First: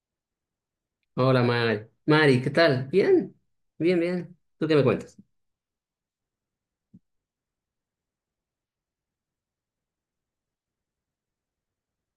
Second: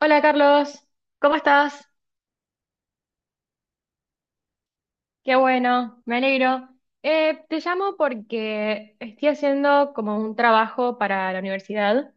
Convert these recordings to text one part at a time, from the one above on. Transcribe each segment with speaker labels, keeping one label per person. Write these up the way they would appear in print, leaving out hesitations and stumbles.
Speaker 1: Hola, Carlos, ¿cómo
Speaker 2: Hola, Mari.
Speaker 1: estás?
Speaker 2: Mari, ¿qué tal? Bien, bien, bien. ¿Tú qué me cuentas?
Speaker 1: Qué bueno, me alegro. Te llamo porque estoy haciendo como un trabajo para la universidad,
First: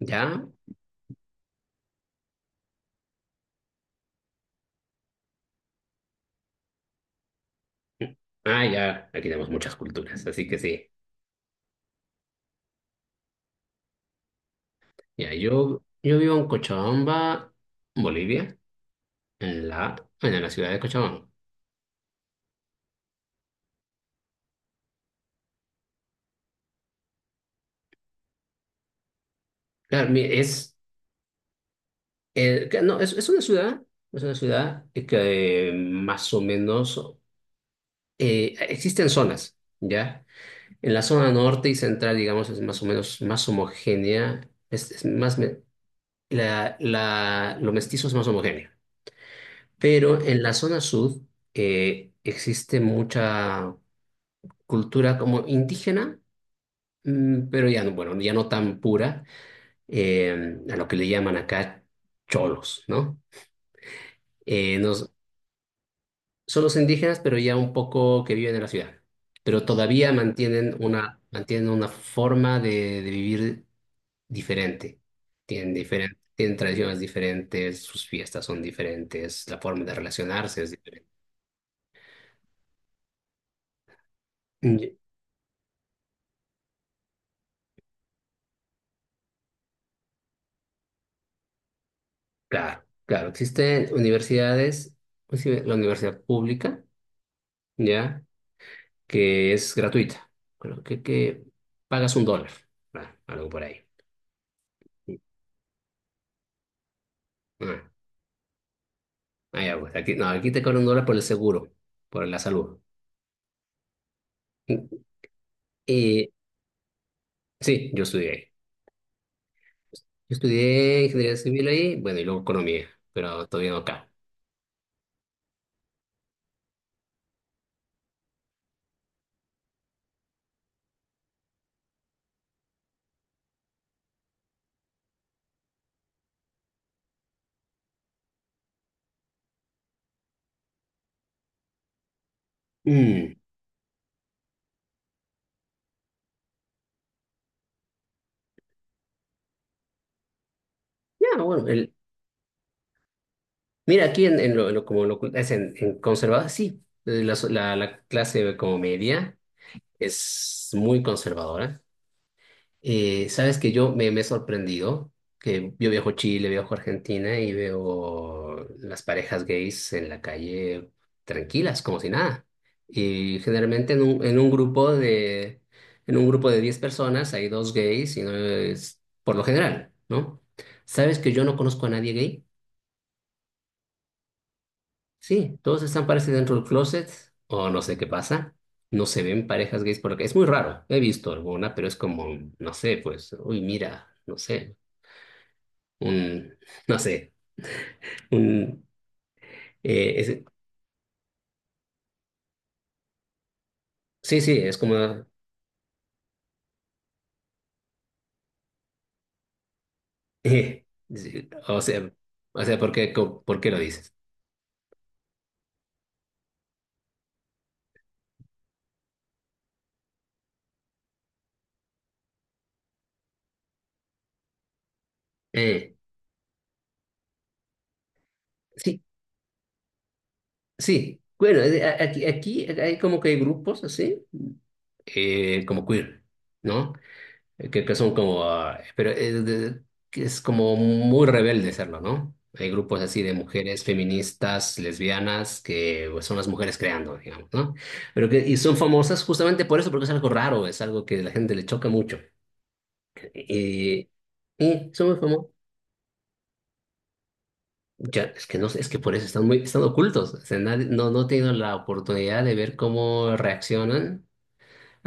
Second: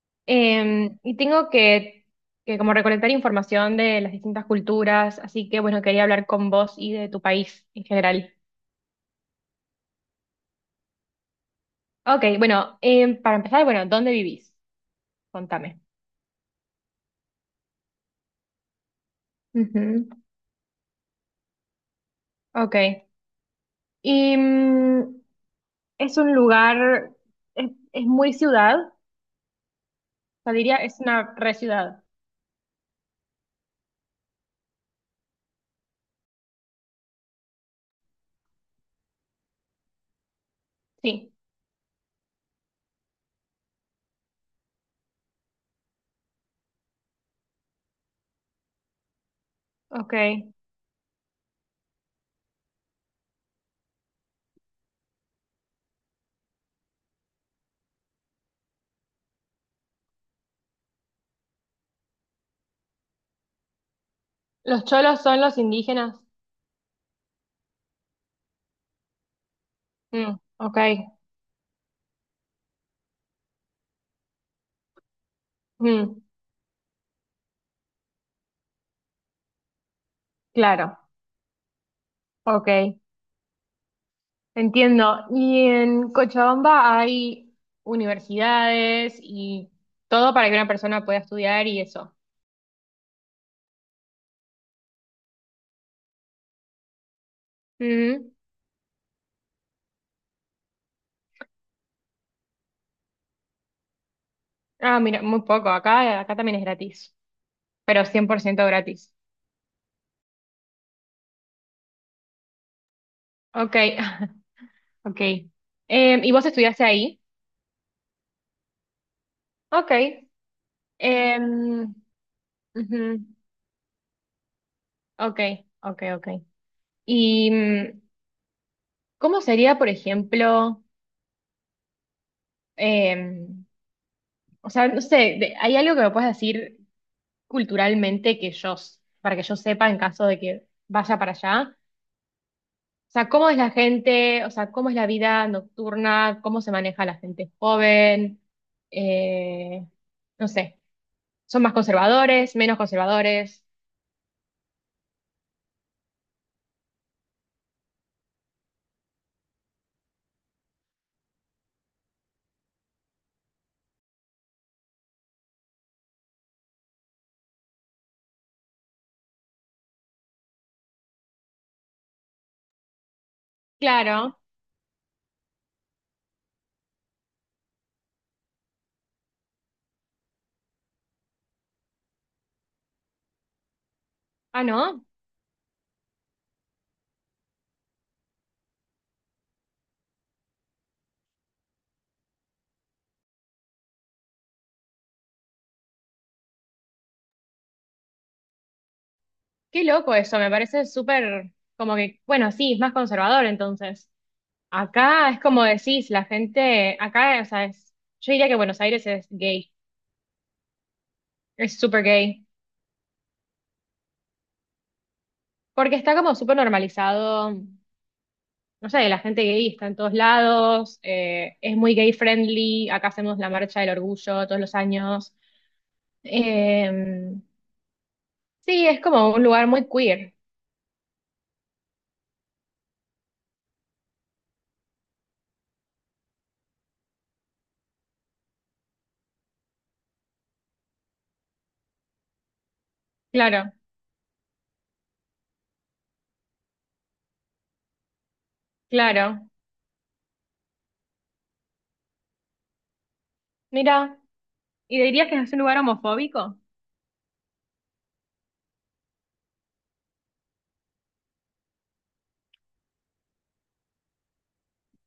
Speaker 2: ¿Ya?
Speaker 1: y tengo que como recolectar información de las distintas culturas, así que bueno, quería hablar con vos y de tu país en general.
Speaker 2: Ah, ya. Aquí tenemos muchas culturas, así que sí.
Speaker 1: Ok, bueno, para empezar, bueno, ¿dónde vivís?
Speaker 2: Ya,
Speaker 1: Contame.
Speaker 2: yo vivo en Cochabamba, Bolivia, en la,
Speaker 1: Ujú.
Speaker 2: en la ciudad de Cochabamba.
Speaker 1: Ok. Y mm, es un lugar, es muy ciudad, o
Speaker 2: Claro,
Speaker 1: sea,
Speaker 2: es,
Speaker 1: diría, es una re ciudad.
Speaker 2: que no, es una ciudad que más o menos existen zonas, ¿ya? En la zona
Speaker 1: Sí.
Speaker 2: norte y central, digamos, es más o menos más homogénea, es más, me- la, lo mestizo es más homogéneo.
Speaker 1: Ok.
Speaker 2: Pero en la zona sur existe mucha cultura como indígena, pero ya no, bueno, ya no tan pura, a lo que le llaman acá cholos, ¿no? Eh,
Speaker 1: Los
Speaker 2: nos-
Speaker 1: cholos son los indígenas.
Speaker 2: Son los indígenas, pero ya un poco que viven en la ciudad, pero todavía
Speaker 1: Mm,
Speaker 2: mantienen
Speaker 1: ok.
Speaker 2: una, mantienen una forma de vivir diferente. Tienen diferen-
Speaker 1: Mm,
Speaker 2: tienen tradiciones diferentes, sus fiestas son diferentes, la forma de relacionarse es
Speaker 1: claro.
Speaker 2: diferente.
Speaker 1: Ok. Entiendo. ¿Y en Cochabamba hay universidades y todo para que una persona pueda estudiar y eso?
Speaker 2: Claro, claro. Existen universidades, pues sí, la universidad pública, ¿ya?
Speaker 1: Mm.
Speaker 2: Que es gratuita. Creo que pagas $1, ah, algo por ahí.
Speaker 1: Ah, mira, muy poco. Acá también es gratis,
Speaker 2: Ah,
Speaker 1: pero 100% gratis.
Speaker 2: ya, pues, aquí, no, aquí te cobran $1 por el seguro, por la salud.
Speaker 1: Ok. Ok.
Speaker 2: Y
Speaker 1: ¿Y vos estudiaste ahí?
Speaker 2: sí, yo estudié ahí.
Speaker 1: Ok.
Speaker 2: Yo estudié ingeniería civil
Speaker 1: Em,
Speaker 2: ahí, bueno, y luego economía,
Speaker 1: ujú.
Speaker 2: pero todavía no acá.
Speaker 1: Ok, ok, ok. ¿Y mm, cómo sería, por ejemplo? Eh, o sea, no sé, de- ¿hay algo que me puedas decir culturalmente que yo, s- para que yo sepa en caso de que vaya para allá? O sea,
Speaker 2: Mm,
Speaker 1: ¿cómo es la gente? O sea, ¿cómo es la vida nocturna? ¿Cómo se maneja la gente joven? Eh, no sé,
Speaker 2: Ya,
Speaker 1: ¿son
Speaker 2: bueno,
Speaker 1: más
Speaker 2: el,
Speaker 1: conservadores, menos conservadores?
Speaker 2: mira, aquí en lo- como lo es en conservador, sí, la clase como media. Es muy conservadora. Sabes que yo me he sorprendido que yo viajo a Chile, viajo a Argentina y veo las parejas gays en la calle tranquilas, como si nada. Y generalmente en un,
Speaker 1: Claro.
Speaker 2: en un grupo de 10 personas hay dos gays y no es por lo general, ¿no? ¿Sabes que yo no conozco a nadie gay?
Speaker 1: Ah, ¿no?
Speaker 2: Sí, todos están parece dentro del closet o no sé qué pasa. No se ven parejas gays porque es muy raro. He visto alguna, pero es como, no sé, pues, uy, mira, no sé, un, no sé, un,
Speaker 1: Qué
Speaker 2: eh,
Speaker 1: loco eso,
Speaker 2: es-
Speaker 1: me parece súper, como que, bueno, sí, es más conservador entonces.
Speaker 2: sí, sí, es como,
Speaker 1: Acá es como decís, la gente, acá, o sea, es... Yo diría que Buenos Aires es gay.
Speaker 2: eh, sí,
Speaker 1: Es
Speaker 2: o
Speaker 1: súper
Speaker 2: sea,
Speaker 1: gay,
Speaker 2: ¿ por qué lo dices?
Speaker 1: porque está como súper normalizado, no sé, la gente gay está en todos lados, es muy gay friendly, acá hacemos la marcha del orgullo todos los años.
Speaker 2: Eh,
Speaker 1: Eh, sí, es
Speaker 2: sí,
Speaker 1: como un lugar muy queer,
Speaker 2: sí, bueno, aquí hay como que hay grupos así, como queer, ¿no? Que son como, ah, pero que es como muy rebelde serlo, ¿no? Hay grupos así de
Speaker 1: claro,
Speaker 2: mujeres feministas, lesbianas, que pues, son las mujeres creando, digamos, ¿no? Pero que, y son famosas
Speaker 1: claro.
Speaker 2: justamente por eso, porque es algo raro, es algo que a la gente le choca mucho. Y,
Speaker 1: Mira,
Speaker 2: y
Speaker 1: ¿y
Speaker 2: son muy
Speaker 1: dirías que
Speaker 2: famosas.
Speaker 1: es un lugar homofóbico?
Speaker 2: Ya, es que no sé, es que por eso están muy, están ocultos. O sea, nadie- no, no he tenido la oportunidad de ver cómo reaccionan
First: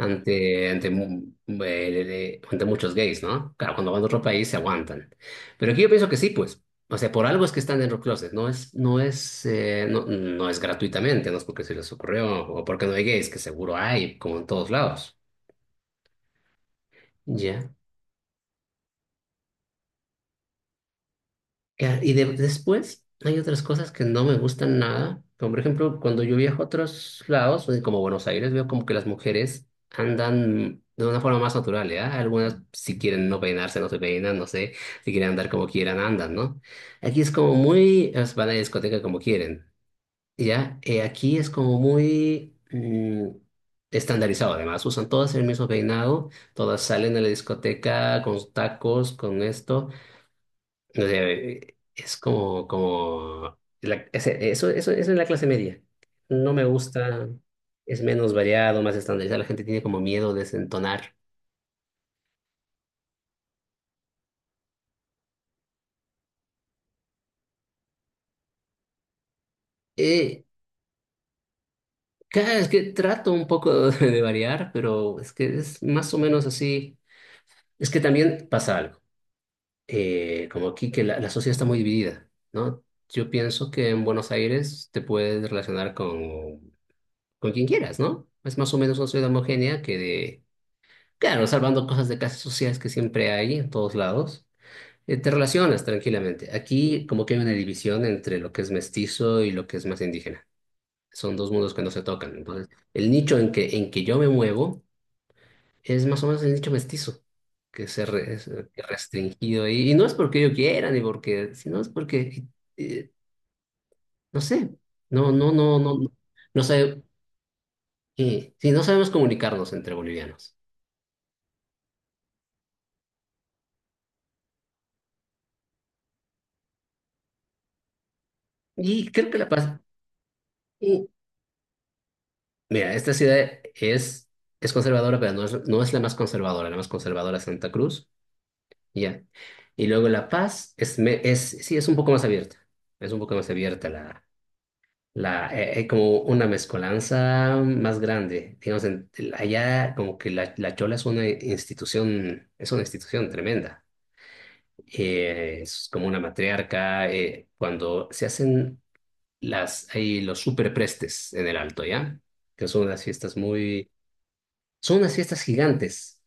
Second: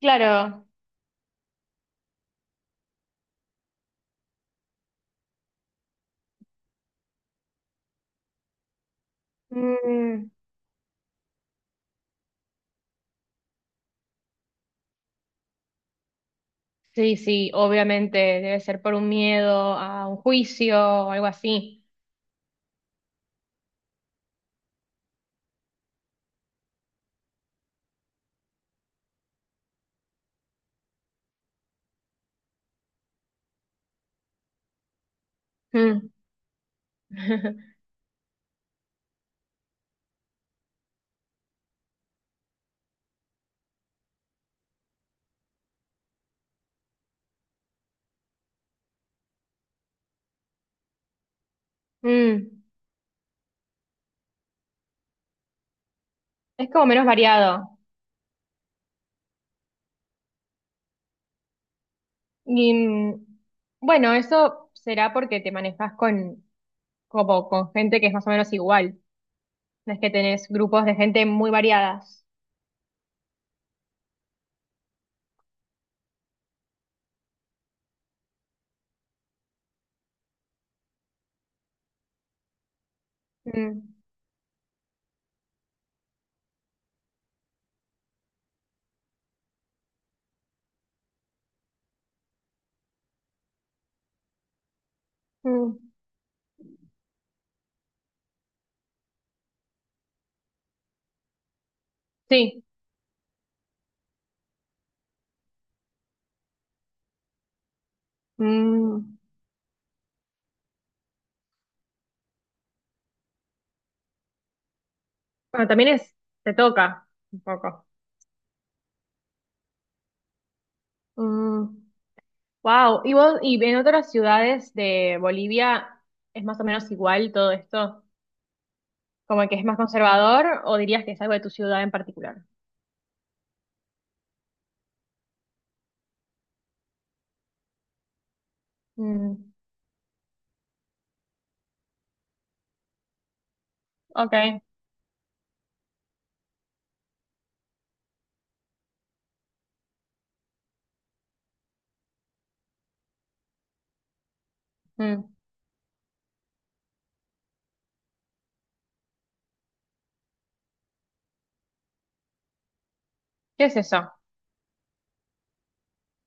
Speaker 1: Claro.
Speaker 2: ante muchos gays, ¿no? Claro, cuando van a otro país se aguantan. Pero aquí yo pienso que sí, pues. O sea, por algo es que están en los closets, no es, no es, no,
Speaker 1: Mm,
Speaker 2: no es gratuitamente, no es porque se les ocurrió o porque no hay gays, que seguro hay, como en todos lados.
Speaker 1: sí, sí,
Speaker 2: Ya.
Speaker 1: obviamente debe ser por un miedo a un juicio o algo así.
Speaker 2: Y después hay otras cosas que no me gustan nada, como por ejemplo cuando yo viajo a otros lados, como Buenos Aires, veo como que las mujeres andan de una forma más natural, ¿ya? Algunas si quieren no peinarse, no se peinan, no sé, si quieren andar como quieran,
Speaker 1: Mm.
Speaker 2: andan, ¿no? Aquí es como muy, es, van a la discoteca como quieren, ¿ya? Aquí es como muy estandarizado, además, usan todas el mismo peinado, todas salen a la discoteca con tacos, con esto. No sé, es
Speaker 1: Mm.
Speaker 2: como, como la- eso es la clase media. No me
Speaker 1: Es como menos
Speaker 2: gusta,
Speaker 1: variado.
Speaker 2: es menos variado, más estandarizado. La gente tiene como miedo de desentonar.
Speaker 1: Y mm, bueno, eso será porque te manejas con, como, con gente que es más o menos igual. No es que
Speaker 2: Eh,
Speaker 1: tenés grupos de gente muy variadas.
Speaker 2: claro, es que trato un poco de variar, pero es que es más o menos así. Es que también pasa algo. Como aquí que la sociedad está muy dividida, ¿no? Yo pienso que
Speaker 1: Mm,
Speaker 2: en Buenos Aires te puedes relacionar con, quien quieras, ¿no? Es más o menos una sociedad homogénea que de Claro, salvando cosas de clases sociales que siempre hay en todos lados, te
Speaker 1: mm,
Speaker 2: relacionas tranquilamente. Aquí como que hay una división entre lo que es mestizo y lo que es más indígena. Son dos mundos que no se tocan.
Speaker 1: sí.
Speaker 2: Entonces, el nicho en que yo me muevo es más o menos el nicho mestizo, que se es
Speaker 1: Mm,
Speaker 2: restringido. Y no es porque yo quiera, ni porque, sino es porque, eh, no sé, no, no,
Speaker 1: bueno,
Speaker 2: no,
Speaker 1: también
Speaker 2: no, no,
Speaker 1: es, te
Speaker 2: no sé,
Speaker 1: toca un poco.
Speaker 2: sí, no sabemos comunicarnos entre bolivianos.
Speaker 1: Wow. ¿Y vos, y en otras ciudades de Bolivia es más o menos igual todo esto?
Speaker 2: Y creo que La
Speaker 1: ¿Como que es más
Speaker 2: Paz.
Speaker 1: conservador o dirías que es algo de tu ciudad en particular?
Speaker 2: Mira, esta ciudad es, conservadora, pero no es la más conservadora. La más conservadora es Santa Cruz, ya.
Speaker 1: Mm,
Speaker 2: Y luego La Paz es, es, sí, es un poco más abierta. Es un poco más abierta
Speaker 1: ok.
Speaker 2: como una mezcolanza más grande. Digamos, allá como que la Chola es una institución tremenda.
Speaker 1: Mm,
Speaker 2: Es como una matriarca. Cuando se hacen las, hay los superprestes en El Alto, ¿ya? Que son unas fiestas
Speaker 1: ¿qué es
Speaker 2: muy.
Speaker 1: eso?
Speaker 2: Son unas fiestas gigantes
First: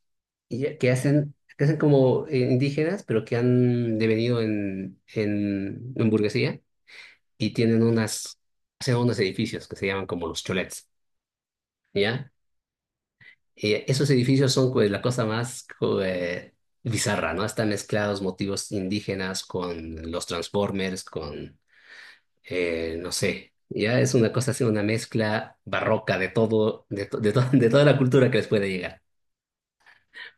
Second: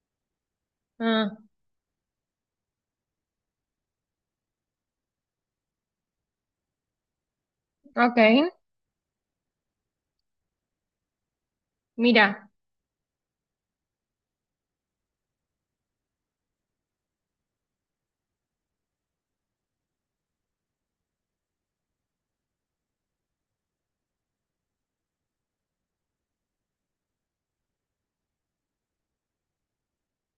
Speaker 1: Ah,
Speaker 2: que hacen como indígenas, pero que han devenido en burguesía y tienen unas,
Speaker 1: ok.
Speaker 2: hacen unos edificios que se llaman como los cholets, ¿ya?
Speaker 1: Mira.
Speaker 2: Y esos edificios son pues, la cosa más bizarra, ¿no? Están mezclados motivos indígenas con los Transformers, con, no sé, ya es una cosa así, una mezcla barroca de todo, de toda la cultura que les puede llegar.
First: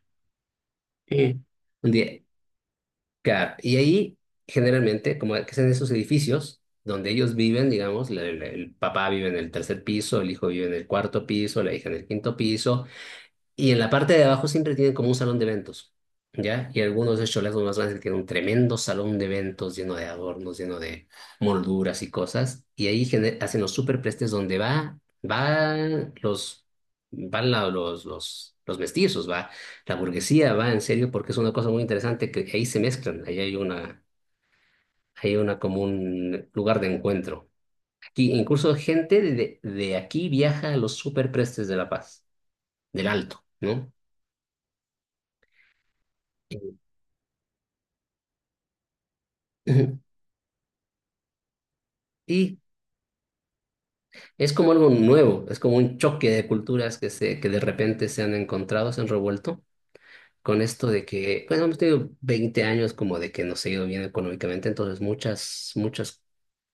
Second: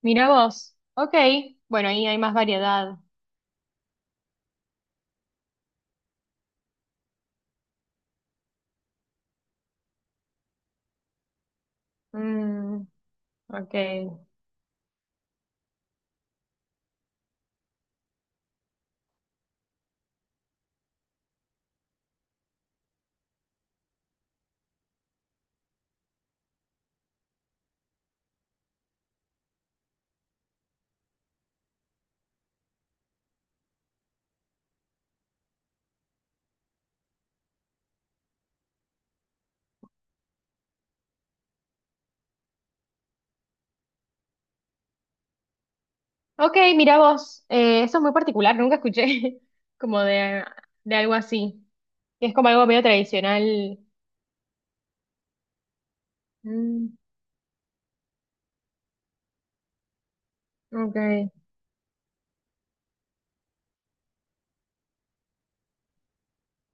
Speaker 1: Mira vos. Ok.
Speaker 2: Sí.
Speaker 1: Bueno,
Speaker 2: Un
Speaker 1: ahí hay
Speaker 2: día,
Speaker 1: más variedad.
Speaker 2: claro, y ahí generalmente, como que en esos edificios donde ellos viven, digamos, el papá vive en el tercer piso, el hijo vive en el cuarto piso, la hija en el quinto piso,
Speaker 1: Mm,
Speaker 2: y
Speaker 1: ok.
Speaker 2: en la parte de abajo siempre tienen como un salón de eventos, ¿ya? Y algunos de estos cholazos más grandes tienen un tremendo salón de eventos lleno de adornos, lleno de molduras y cosas. Y ahí hacen los superprestes donde va, van los, los, los mestizos, va la burguesía, va en serio, porque es una cosa muy interesante que ahí se mezclan. Ahí hay una como un lugar de encuentro. Aquí incluso gente de aquí viaja a los superprestes de La Paz, del Alto, ¿no?
Speaker 1: Ok, mira vos. Eso es muy particular, nunca escuché como de algo así. Es como
Speaker 2: Y
Speaker 1: algo medio tradicional.
Speaker 2: es como algo nuevo, es como un choque de culturas
Speaker 1: Mm,
Speaker 2: que, se, que de repente se han encontrado, se han revuelto con esto de
Speaker 1: ok.
Speaker 2: que, pues hemos tenido 20 años como de que nos ha ido bien económicamente, entonces muchas, muchas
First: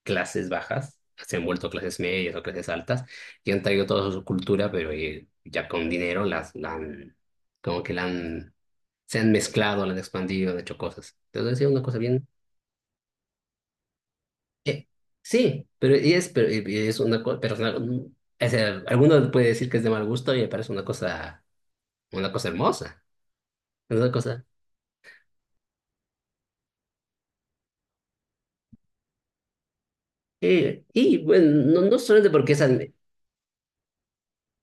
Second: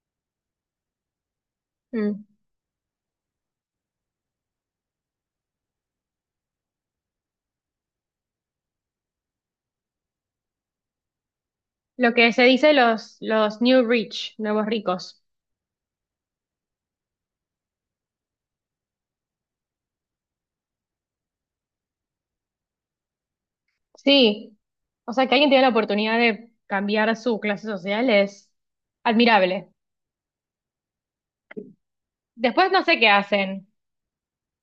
Speaker 2: clases bajas se han vuelto clases
Speaker 1: Mm.
Speaker 2: medias o clases altas y han traído toda su cultura, pero ya con dinero la han, como que la han, se han mezclado, la han expandido, han hecho cosas. Entonces es una cosa.
Speaker 1: Lo que se dice los new rich, nuevos
Speaker 2: Eh,
Speaker 1: ricos.
Speaker 2: sí, pero y es, pero, y es una cosa, pero es una- o sea, alguno puede decir que es de mal gusto y me parece una cosa hermosa, una cosa.
Speaker 1: Sí. O sea, que alguien tiene la oportunidad de cambiar su clase social es admirable.
Speaker 2: Y bueno, no, no solamente porque es
Speaker 1: Después no sé qué hacen.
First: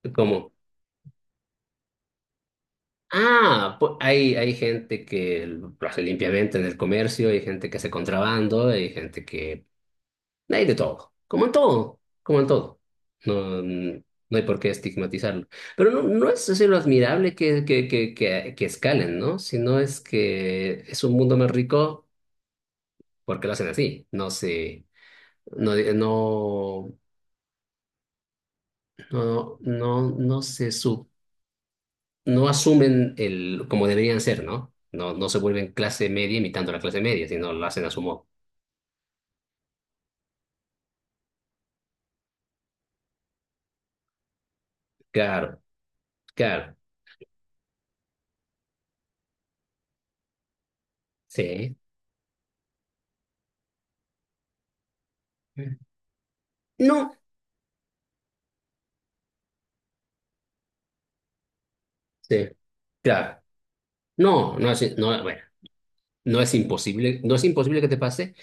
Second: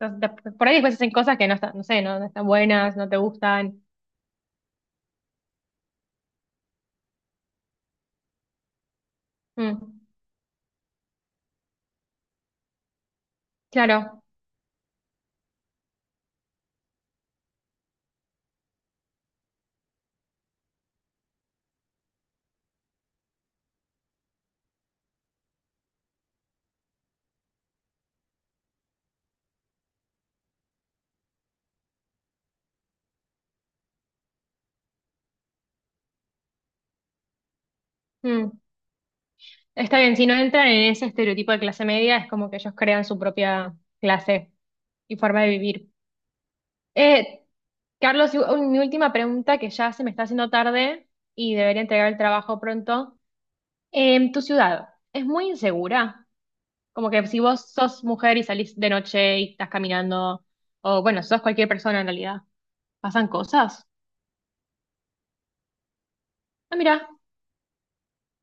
Speaker 1: Entonces,
Speaker 2: como,
Speaker 1: de- Por ahí después hacen cosas que no están, no sé, no, no están buenas, no te
Speaker 2: ah,
Speaker 1: gustan.
Speaker 2: hay, hay gente que lo hace limpiamente en el comercio, hay gente que hace contrabando, hay gente que.
Speaker 1: Mm,
Speaker 2: Hay de todo, como en todo, como en todo. No, mm,
Speaker 1: claro.
Speaker 2: no hay por qué estigmatizarlo. Pero no, no es decir lo admirable que escalen, ¿no? Sino es que es un mundo más rico porque lo hacen así. No se, no, no, no, no, no asumen el, como deberían ser, ¿no? No, no se vuelven clase media imitando la clase media, sino lo hacen a su modo.
Speaker 1: Mm. Está bien, si no entran en ese estereotipo de clase media, es como que ellos crean su propia clase y forma de
Speaker 2: Claro,
Speaker 1: vivir.
Speaker 2: claro,
Speaker 1: Eh, Carlos, y un- mi última pregunta que ya se me está haciendo tarde y
Speaker 2: sí.
Speaker 1: debería entregar el trabajo pronto. Em, ¿tu ciudad es muy insegura? Como
Speaker 2: No,
Speaker 1: que si vos sos mujer y salís de noche y estás caminando, o bueno, sos cualquier persona en realidad,
Speaker 2: sí,
Speaker 1: ¿pasan
Speaker 2: claro.
Speaker 1: cosas?
Speaker 2: No, no, así, no, bueno. No es
Speaker 1: Ah, mira,
Speaker 2: imposible, no es imposible que te pase,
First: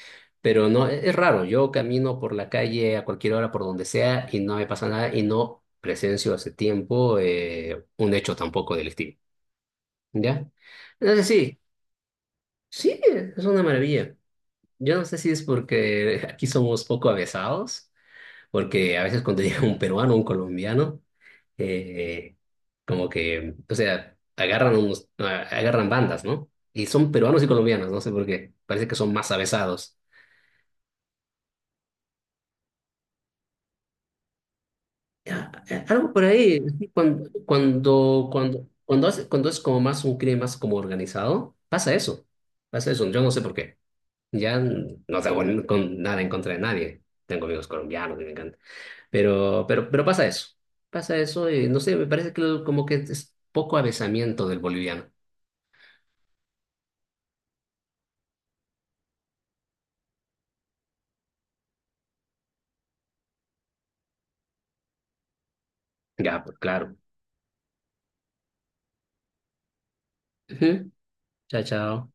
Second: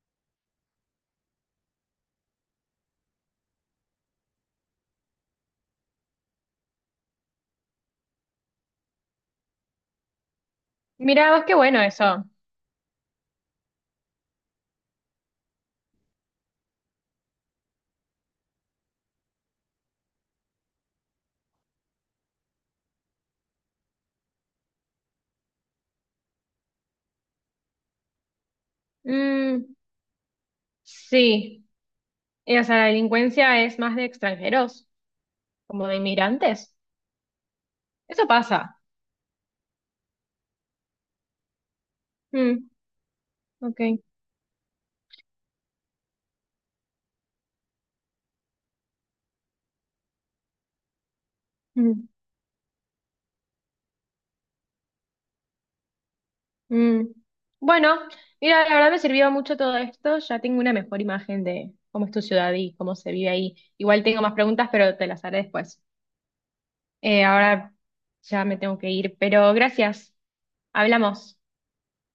Speaker 2: pero no es raro. Yo camino por la calle a cualquier hora, por donde sea, y no me pasa nada y no presencio hace tiempo un hecho tampoco delictivo. ¿Ya? Entonces
Speaker 1: mira, vos qué
Speaker 2: sí,
Speaker 1: bueno eso.
Speaker 2: sí, es una maravilla. Yo no sé si es porque aquí somos poco avesados, porque a veces cuando llega un peruano, un colombiano, eh, como que, o sea, agarran unos, agarran bandas, ¿no? Y son peruanos y colombianos, no sé por qué. Parece que son más
Speaker 1: Mm,
Speaker 2: avesados.
Speaker 1: sí. Y, o sea, ¿la delincuencia es más de extranjeros, como de
Speaker 2: Algo por ahí,
Speaker 1: inmigrantes?
Speaker 2: así,
Speaker 1: Eso pasa.
Speaker 2: cuando es como más un crimen más como organizado,
Speaker 1: Mm,
Speaker 2: pasa eso, yo no sé por qué,
Speaker 1: ok.
Speaker 2: ya no tengo con nada en contra de nadie, tengo amigos colombianos que me encantan, pero, pero pasa eso, y no sé, me
Speaker 1: Mm,
Speaker 2: parece que como que es poco avezamiento del boliviano,
Speaker 1: mm. Bueno, mira, la verdad me sirvió mucho todo esto. Ya tengo una mejor imagen de cómo es tu ciudad y cómo se vive ahí. Igual tengo más preguntas, pero te las haré después.
Speaker 2: ya, pues claro.
Speaker 1: Ahora ya me tengo que ir, pero gracias.
Speaker 2: Ujú.
Speaker 1: Hablamos.
Speaker 2: Chao, chao.